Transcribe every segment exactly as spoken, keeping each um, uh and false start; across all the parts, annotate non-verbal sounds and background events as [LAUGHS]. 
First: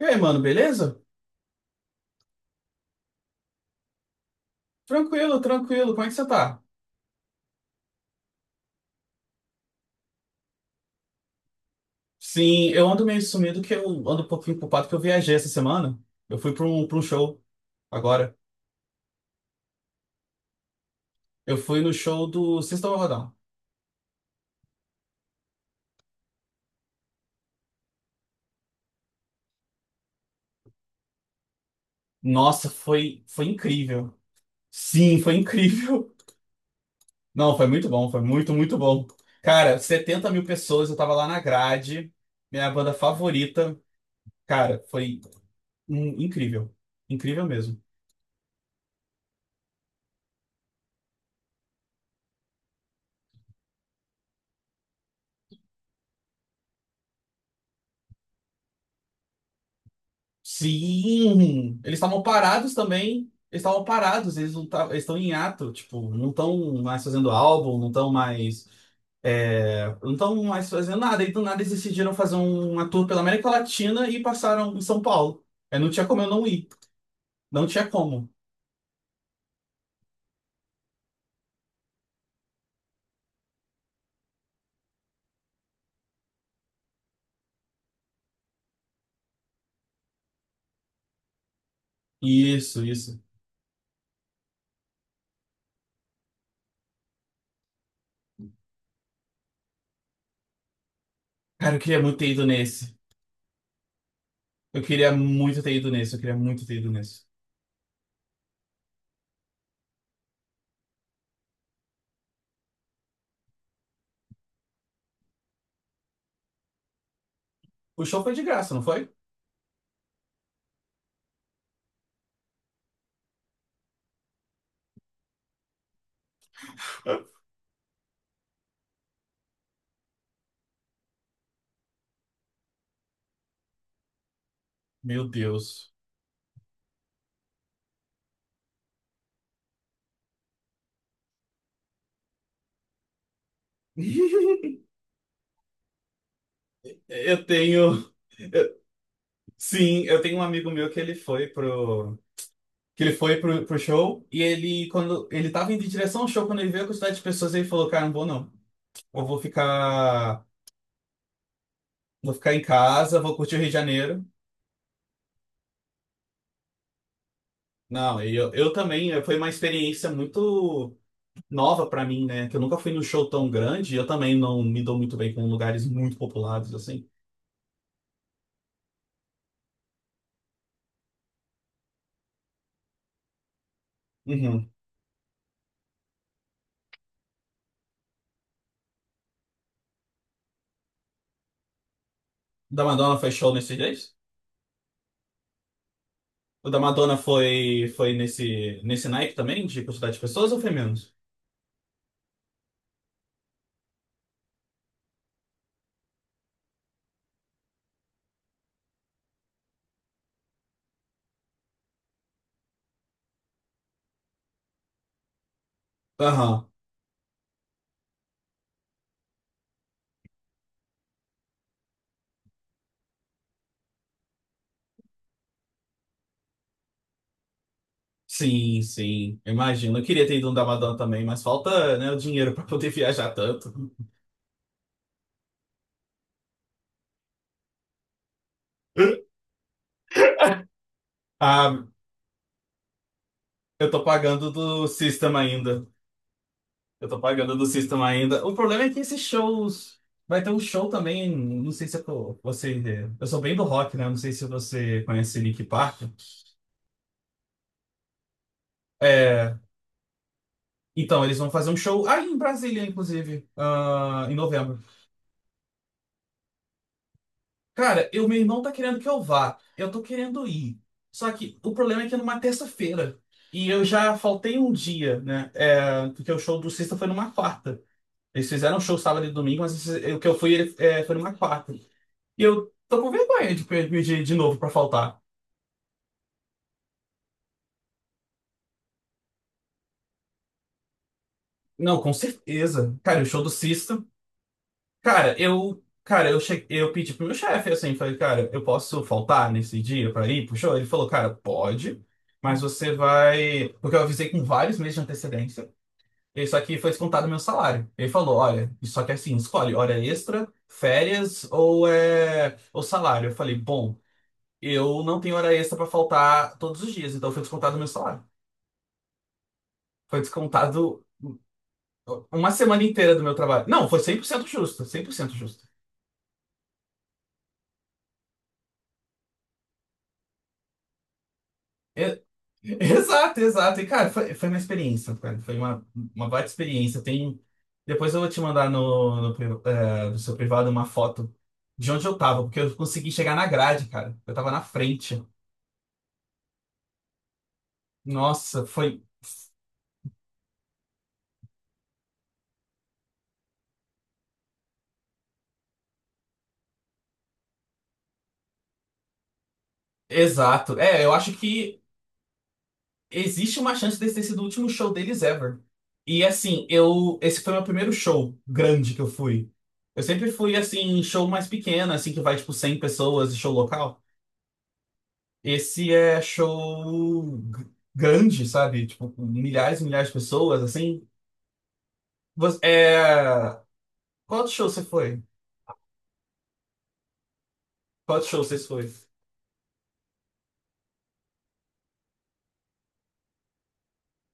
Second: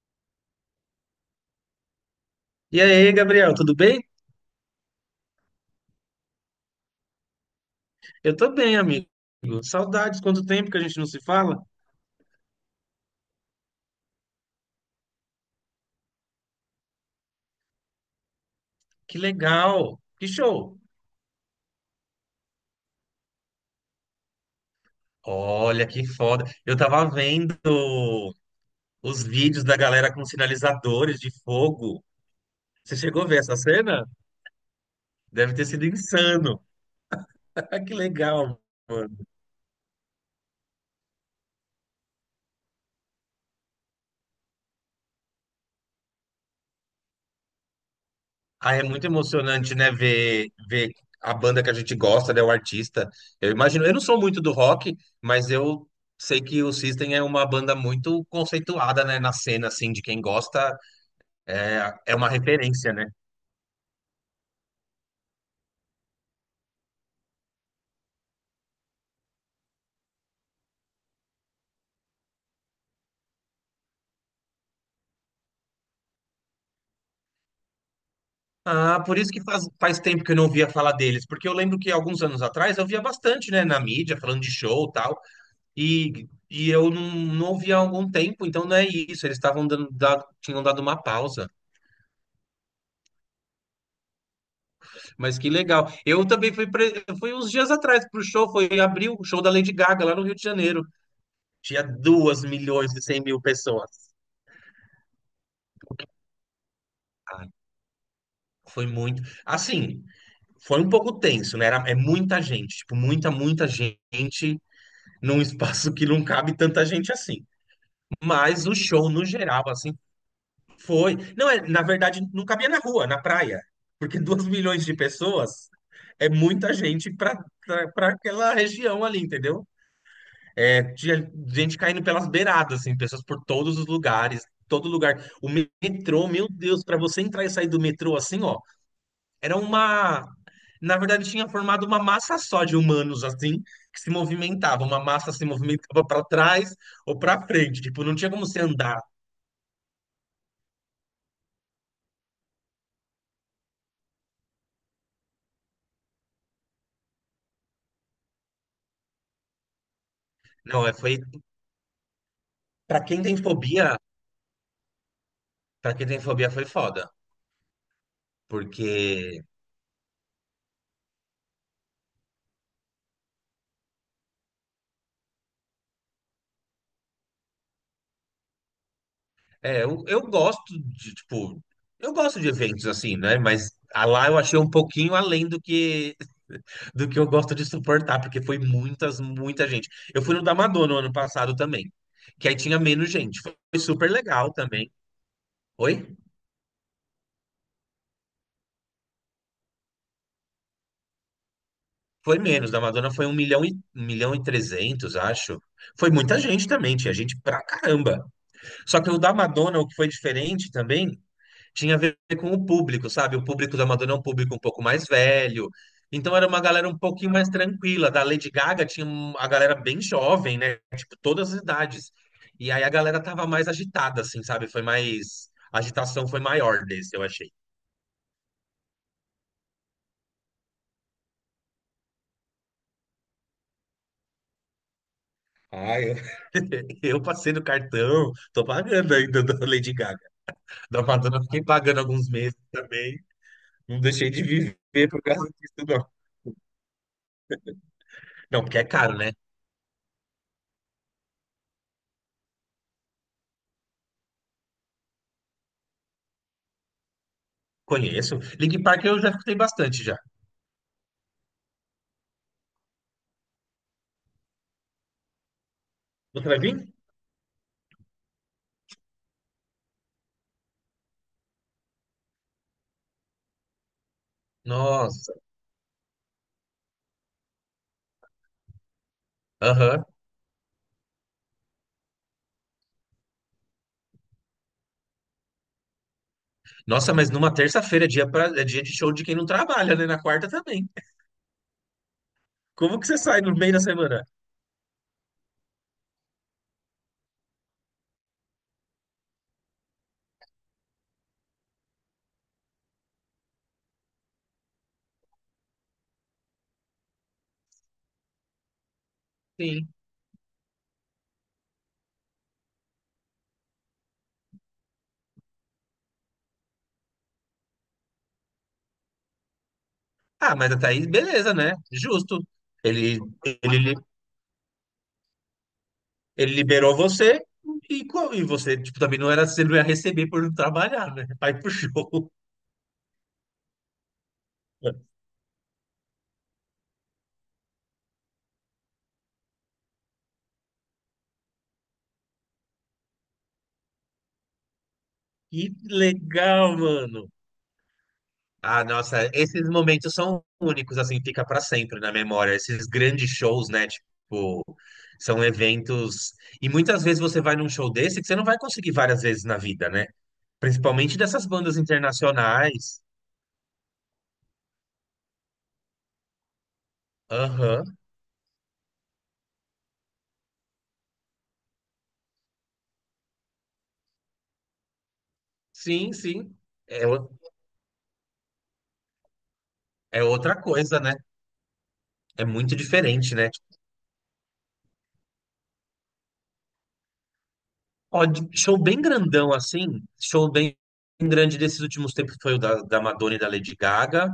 E aí, mano, beleza? E aí, Gabriel, tudo bem? Tranquilo, tranquilo. Como é que você tá? Eu tô bem, amigo. Saudades, quanto tempo que a gente não se fala? Sim, eu ando meio sumido que eu ando um pouquinho culpado que eu viajei essa semana. Eu fui pra um, pra um show agora. Que legal, que show. Eu fui no show do System of a Down. Olha que foda. Eu tava vendo os vídeos da galera com sinalizadores de fogo. Nossa, Você foi, chegou a ver foi essa cena? incrível. Sim, foi Deve ter sido incrível. insano. [LAUGHS] Não, foi [LAUGHS] muito Que bom, foi muito, legal. muito bom. Cara, setenta mil pessoas, eu tava lá na grade, minha banda favorita. Cara, foi hum, incrível. Incrível mesmo. Ah, é muito emocionante, né, ver, ver a banda que a gente gosta, né, o artista. Eu imagino, eu não sou muito do rock, mas eu sei que o System é uma banda muito conceituada, né, na cena, assim, de quem gosta, Sim, é, eles é estavam uma parados referência, né? também. Eles estavam parados, eles não tavam- eles estão em ato, tipo, não estão mais fazendo álbum, não estão mais, é, não estão mais fazendo nada. E do nada eles decidiram fazer um- uma tour pela América Latina e passaram em São Paulo. É, não tinha como eu não ir, não tinha como. Ah, por isso que faz, faz tempo que eu não ouvia falar deles, porque eu lembro que alguns anos atrás eu via bastante, né, na mídia, falando de show e tal, e, e eu não, não ouvia há algum tempo, então não é isso, eles estavam dando, da- tinham dado uma pausa. Isso, isso. Mas que legal. Eu também fui, pre- fui uns dias atrás pro show, foi em abril o show da Lady Gaga lá no Rio de Janeiro. Cara, eu Tinha queria muito ter duas ido milhões nesse. e cem mil pessoas. Eu queria muito ter ido nesse, eu queria muito ter ido nesse. Ai, foi muito. Assim, foi um pouco tenso, né? Era, é muita gente, tipo, muita, muita gente num espaço que não cabe tanta gente assim. O show foi de Mas graça, o não foi? show, no geral, assim, foi. Não, é, na verdade, não cabia na rua, na praia. Porque [LAUGHS] duas milhões de pessoas é muita gente para para aquela região ali, entendeu? É, tinha gente caindo pelas beiradas, assim, pessoas por todos os lugares, todo lugar. Meu O Deus. metrô, meu Deus, para você entrar e sair do metrô assim, ó, era uma. Na verdade, tinha formado uma massa só de humanos, assim, que se [LAUGHS] movimentava. Uma massa se movimentava para trás ou para Eu frente. Tipo, tenho. não tinha como você andar. Sim, eu tenho um amigo meu que ele foi pro que ele foi pro, pro show e ele quando ele tava indo em direção ao show quando ele viu a quantidade de pessoas ele falou, cara, não vou não. Eu vou ficar Não, é, foi. vou ficar em Para casa, quem vou tem curtir o Rio de fobia, Janeiro. para quem tem fobia foi foda. Não, e eu, eu também, eh, Porque foi uma experiência muito nova pra mim, né? Que eu nunca fui num show tão grande, e eu também não me dou muito bem com lugares muito populados assim. é, eu, eu gosto de, tipo, eu gosto de eventos assim, né? Mas a lá eu achei um Uhum. pouquinho além do que [LAUGHS] do que eu gosto de suportar, porque foi muitas, muita gente. Eu fui no da Madonna no ano passado também, que aí O tinha da menos Madonna foi gente. show Foi nesses super dias? legal também. Oi? O da Madonna foi foi nesse nesse naipe também de quantidade de pessoas ou foi menos? Foi menos. Da Madonna foi um milhão e, um milhão e trezentos, acho. Foi muita gente também, tinha gente pra caramba. Só que o da Madonna, o que foi diferente também, tinha a ver com o público, sabe? O público da Madonna é um público um pouco mais velho. Então era uma Aham. galera um pouquinho mais tranquila. Da Lady Gaga tinha um- a galera bem jovem, né? Tipo, todas as idades. E aí a galera tava mais agitada, assim, sabe? Foi mais. A agitação foi maior desse, eu achei. [LAUGHS] Sim, sim. Eu imagino. Eu queria ter ido no da Madonna também, mas falta, né, o dinheiro para poder [LAUGHS] viajar tanto. Ah, eu... Eu passei no cartão, tô pagando ainda da Lady Gaga. Da Madonna, eu fiquei Ah, pagando alguns meses também. eu Não tô deixei de pagando do viver por System causa disso, ainda. não. Eu tô pagando do System ainda. O Não, porque problema é é que caro, esses né? shows. Vai ter um show também. Não sei se eu tô- você. Eu sou bem do rock, né? Não sei se você conhece Linkin Park. Conheço. Linkin Park eu já escutei É, bastante já. então, eles vão fazer um show aí em Brasília, inclusive, ah, em novembro. Você vai vir? Cara, eu, meu irmão tá querendo que eu vá. Eu tô querendo ir. Só que o problema é que é numa terça-feira. E eu já faltei um dia, Nossa, né? É, porque o show do Sista foi numa quarta. Eles fizeram um show sábado e domingo, mas aham. esse- o que eu fui ele- é, foi numa quarta. E eu tô com vergonha de pedir de novo pra faltar. Nossa, mas numa terça-feira é dia, pra, é dia de show de quem não trabalha, né? Na quarta também. Não, com certeza. Como que você Cara, o sai show do no meio da Sista semana? Cara, eu, cara, eu cheguei, eu pedi pro meu chefe assim, falei, cara, eu posso faltar nesse dia pra ir pro show? Ele falou, cara, pode, mas você vai, porque eu avisei com vários meses de antecedência. Isso aqui foi descontado do meu salário. Ele falou, olha, isso aqui é assim, escolhe Sim. hora extra, férias ou é ou salário. Eu falei, bom, eu não tenho hora extra pra faltar todos os dias, então foi descontado do meu salário. Foi Ah, mas a descontado Thaís, beleza, né? Justo. uma semana inteira Ele, do meu trabalho. Não, ele, foi cem por cento justo, cem por cento justo. ele liberou você e, co- e você, tipo, também não era, você não ia receber por não trabalhar, né? Vai pro show. E- [LAUGHS] Exato, exato. E, cara, foi, foi uma experiência, [LAUGHS] cara. Foi uma, uma baita experiência. Tem... Depois eu vou te mandar no, no, pri- eh, no seu privado uma foto de onde eu tava, porque eu consegui chegar na grade, cara. Eu tava na frente. Que legal, mano. Nossa, Ah, foi. nossa, esses momentos são únicos, assim, fica para sempre na memória. Esses grandes shows, né? Tipo, são eventos. E muitas vezes você vai num show desse que você não vai conseguir várias vezes na vida, né? Exato. É, eu Principalmente acho dessas bandas que internacionais. existe uma chance desse ter sido o último show deles ever. E assim, eu. Esse foi o meu primeiro Aham. show grande que eu fui. Eu sempre fui, assim, em show mais pequeno, assim, que vai, tipo, cem pessoas, show local. Esse Sim, é sim. É, show o- g- grande, sabe? Tipo, com milhares e milhares de é outra pessoas, coisa, assim. né? É Você, muito diferente, é... né? Qual outro show você foi? Qual Ó, outro show de- vocês show foi? bem grandão, assim. Show bem grande desses últimos tempos foi o da, da Madonna e da Lady Gaga.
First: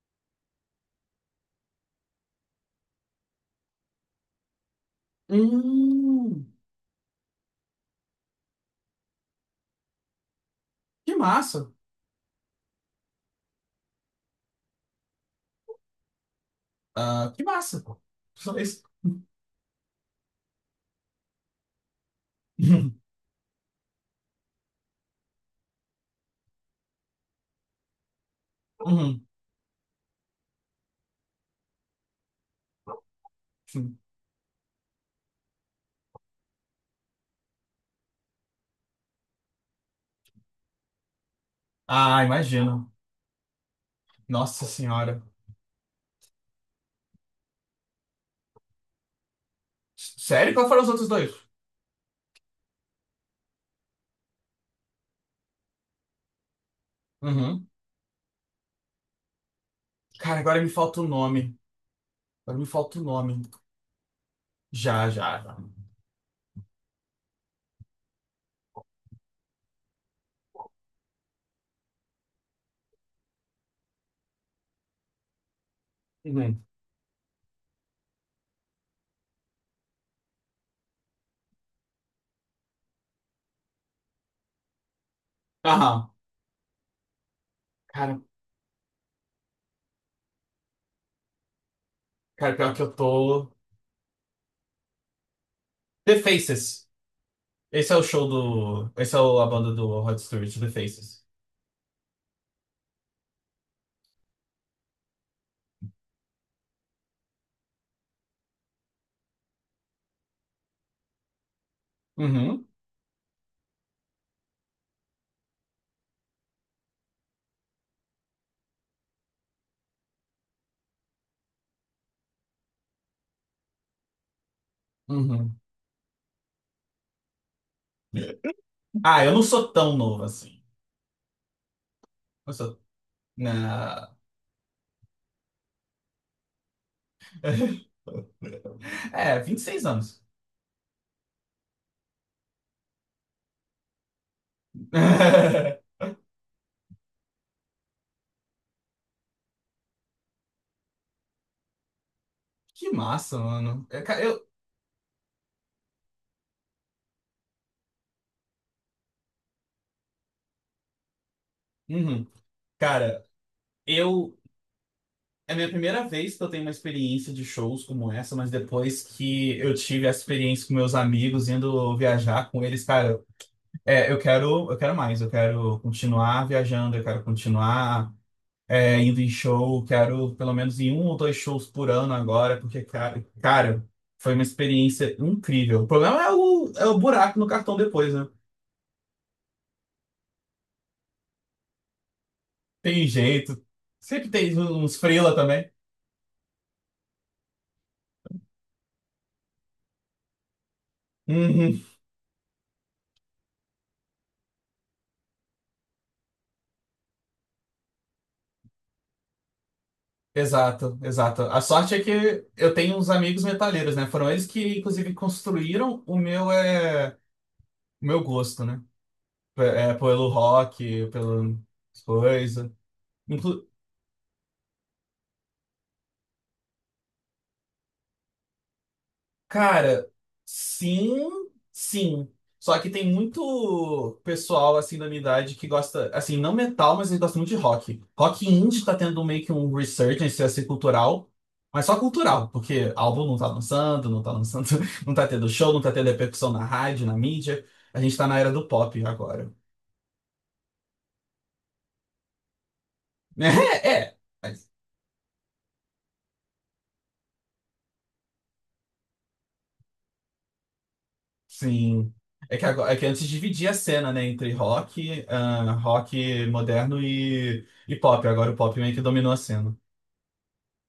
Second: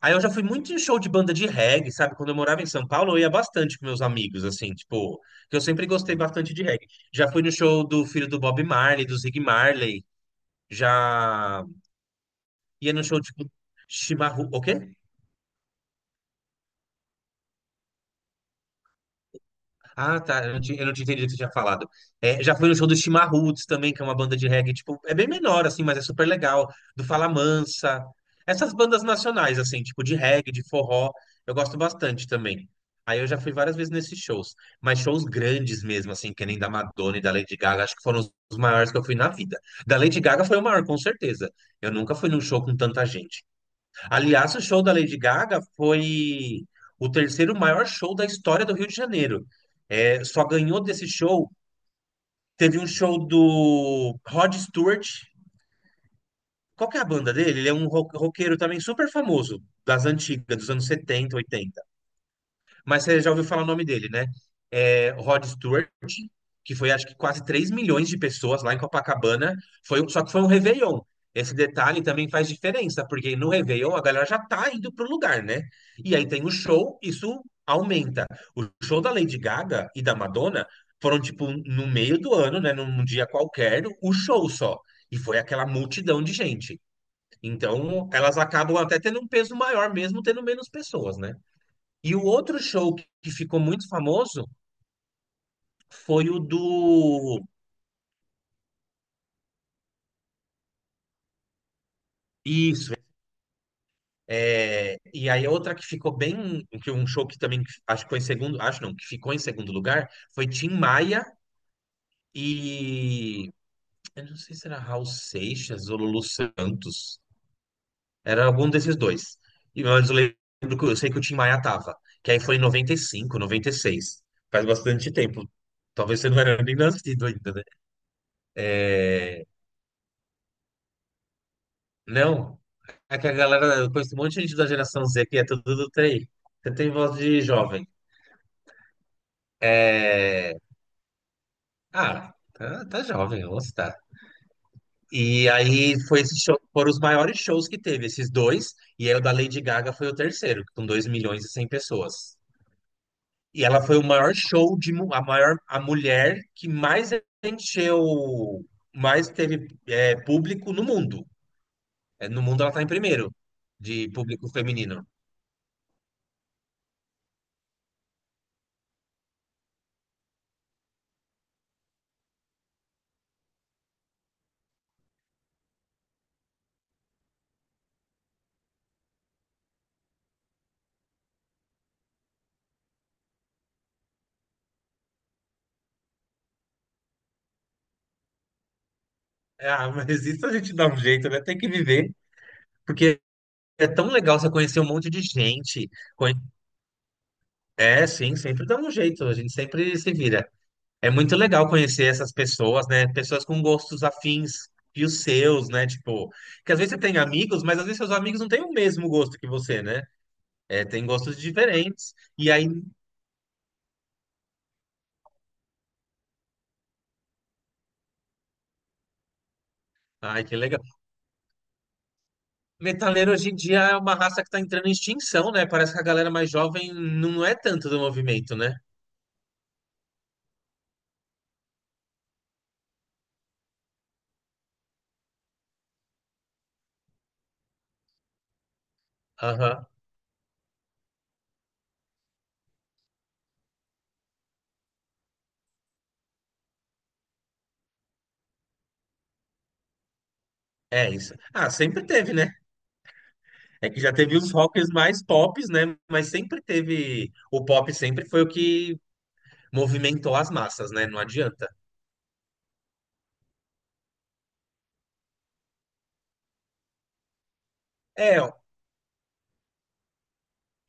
Aí eu já fui muito em show de banda de reggae, sabe? Quando eu morava em São Paulo, eu ia bastante com meus amigos, assim, tipo, que eu sempre gostei Hum, bastante de reggae. Já fui no show do filho do Bob Marley, do Zig Marley, que já massa. ia no show, tipo, Chimarrão. O quê? Ah, que massa, pô. Só isso. Ah, tá. Eu não tinha, eu não tinha entendido o que você tinha falado. É, já fui no show do [LAUGHS] Chimarruts também, que é uma banda de reggae, tipo, é bem menor, assim, mas é super legal. Do Fala Mansa. Essas bandas Uhum. nacionais, assim, tipo, de reggae, de forró, eu gosto bastante também. Aí eu já fui várias vezes Sim. nesses shows. Mas shows grandes mesmo, assim, que nem da Madonna e da Lady Gaga, acho que foram os os maiores que eu fui na vida. Da Lady Gaga foi o maior, com certeza. Eu nunca Ah, fui num show com imagino. tanta gente. Aliás, o Nossa show da Lady senhora. Gaga foi o terceiro maior show da história do Rio de Janeiro. S- É, só Sério? Qual foram ganhou os desse outros dois? show. Teve um show do Rod Stewart. Qual que é a banda dele? Uhum. Ele é um ro- roqueiro também super famoso, das Cara, antigas, agora dos me anos falta o setenta, nome. oitenta. Agora me falta o Mas você já nome. ouviu falar o nome dele, né? Já, É, já, Rod já. Stewart, que foi acho que quase três milhões de pessoas lá em Copacabana, foi, um- só que foi um Réveillon. Esse detalhe também faz diferença, porque no Réveillon a galera já tá indo pro lugar, né? E aí tem o Uhum. show, isso aumenta. O show da Lady Gaga e da Madonna foram, tipo, no meio do ano, né? Num dia qualquer, o show só. E foi aquela Aham. multidão de gente. Então, Cara, elas acabam até tendo um peso maior, mesmo tendo menos pessoas, né? E o cara, outro pior que eu show que que tô... ficou muito famoso The foi o Faces. do. Esse é o show do. Esse é o- a banda do Rod Stewart, The Faces. Isso. É, e aí outra que ficou bem. Que um show que também acho que foi em segundo. Acho não, que ficou em segundo lugar foi Tim Maia Uhum, e. Eu não sei se era Raul Seixas ou Lulu Santos. Era algum desses dois. E mas eu lembro que eu sei que o Tim Maia tava. Que aí foi em noventa e cinco, noventa e seis. Faz bastante tempo. uhum. Talvez você não era nem nascido ainda, né? Ah, eu não sou tão novo assim. Eu Não. sou. É que a galera, eu conheço Na... um monte de gente da geração Z que é tudo do T I. Você tem voz de jovem. [LAUGHS] É, vinte e seis anos. É... Ah, tá, tá jovem, vamos citar. E aí [LAUGHS] foi esse show, foram os maiores shows que teve, esses dois. E aí o da Lady Gaga foi o terceiro, com dois milhões e cem pessoas. Que massa, E ela mano. foi o Eu, ca- maior eu- show de mu- a maior a mulher que mais encheu, mais teve é, público no mundo. Uhum. É, no mundo ela tá em cara, primeiro de eu. público feminino. É a minha primeira vez que eu tenho uma experiência de shows como essa, mas depois que eu tive essa experiência com meus amigos, indo viajar com eles, cara, é, eu quero, eu quero mais, eu quero continuar viajando, eu quero continuar. É, indo em um show, quero pelo menos em um ou dois shows por ano agora, porque, cara, cara, foi uma experiência incrível. O problema é o, é o buraco no cartão depois, né? É, ah, mas isso a gente dá um jeito, né? Tem que viver. Tem Porque jeito. é tão Sempre legal você tem conhecer um uns monte de freela também. gente. Conhe- É, sim, sempre dá um jeito, a gente sempre se vira. É muito legal Uhum. conhecer essas pessoas, né? Pessoas com gostos afins e os seus, né? Tipo, que às vezes você tem amigos, mas às vezes seus amigos não têm o mesmo gosto que você, né? É, Exato, tem gostos exato. A sorte é diferentes. que E aí, eu tenho uns amigos metaleiros, né? Foram eles que, inclusive, construíram o meu, é, o meu gosto, né? P- É, pelo ai, que legal. rock, pelo coisa. Metaleiro hoje em dia é uma raça que tá entrando em extinção, né? Parece que a galera mais jovem não é tanto do movimento, né? Cara, sim, sim. Só que tem muito pessoal assim da minha idade que gosta, assim, não metal, mas eles gostam muito de rock. Rock indie tá tendo meio que um Aham. resurgence assim cultural, mas só cultural, porque álbum não tá lançando, não tá lançando, [LAUGHS] não tá tendo show, não tá tendo repercussão na rádio, na mídia. A gente tá na era do pop agora. É isso. Ah, sempre teve, né? [LAUGHS] É que já É, teve os é. rockers mais tops, né? Mas sempre teve. O pop sempre foi o que movimentou as massas, né? Não adianta. Sim. É que, agora, é que antes dividia a cena, né, entre rock, ah, rock moderno e, e pop. É, Agora o pop meio que dominou a cena.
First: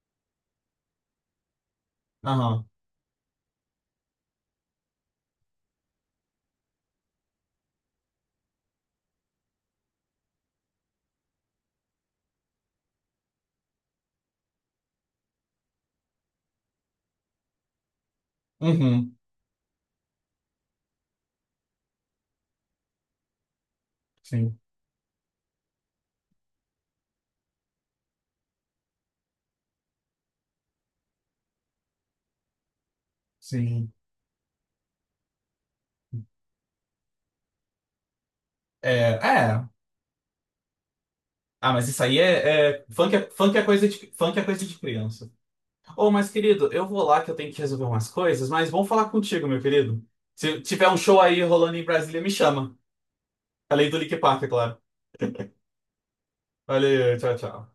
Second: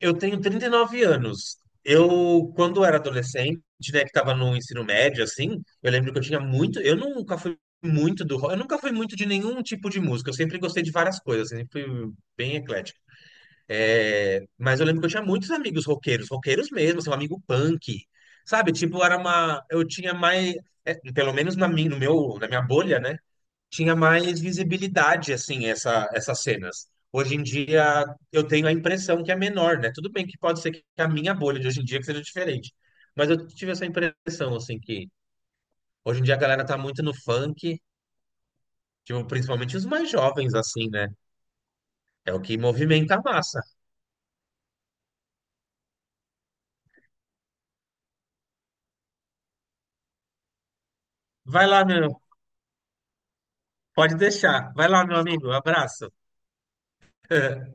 eu tenho trinta e nove anos. Eu, Aham. quando era adolescente, né, que tava no ensino médio, assim, eu lembro que eu tinha muito. Eu nunca fui muito do rock, eu nunca fui muito de nenhum tipo de música. Eu sempre gostei de várias coisas, sempre fui bem eclético. É, mas eu lembro que eu tinha muitos amigos roqueiros, roqueiros mesmo, seu amigo punk, sabe? Tipo, Uhum. era uma. Eu tinha mais. É, pelo menos na minha, no meu, na minha bolha, né? Tinha mais Sim, visibilidade, assim, essa, essas cenas. Hoje em dia, eu tenho a impressão que é menor, né? Tudo bem que pode ser que a minha bolha de hoje em dia que seja diferente. Mas eu tive essa sim. impressão, assim, que hoje em dia a galera tá muito no funk, É, tipo, é. principalmente os mais jovens, assim, né? Ah, mas isso aí É o que é, é- movimenta funk, a é. Funk massa. é coisa de, funk é coisa de criança. Ô, mas querido, eu vou lá que eu tenho que resolver umas coisas, mas vamos falar contigo, meu querido. Se tiver um show aí Vai rolando em lá, Brasília, meu. me chama. Além do Pode Linkin Park, é deixar. claro. Vai lá, meu amigo. Abraço. Valeu, tchau, tchau. [LAUGHS]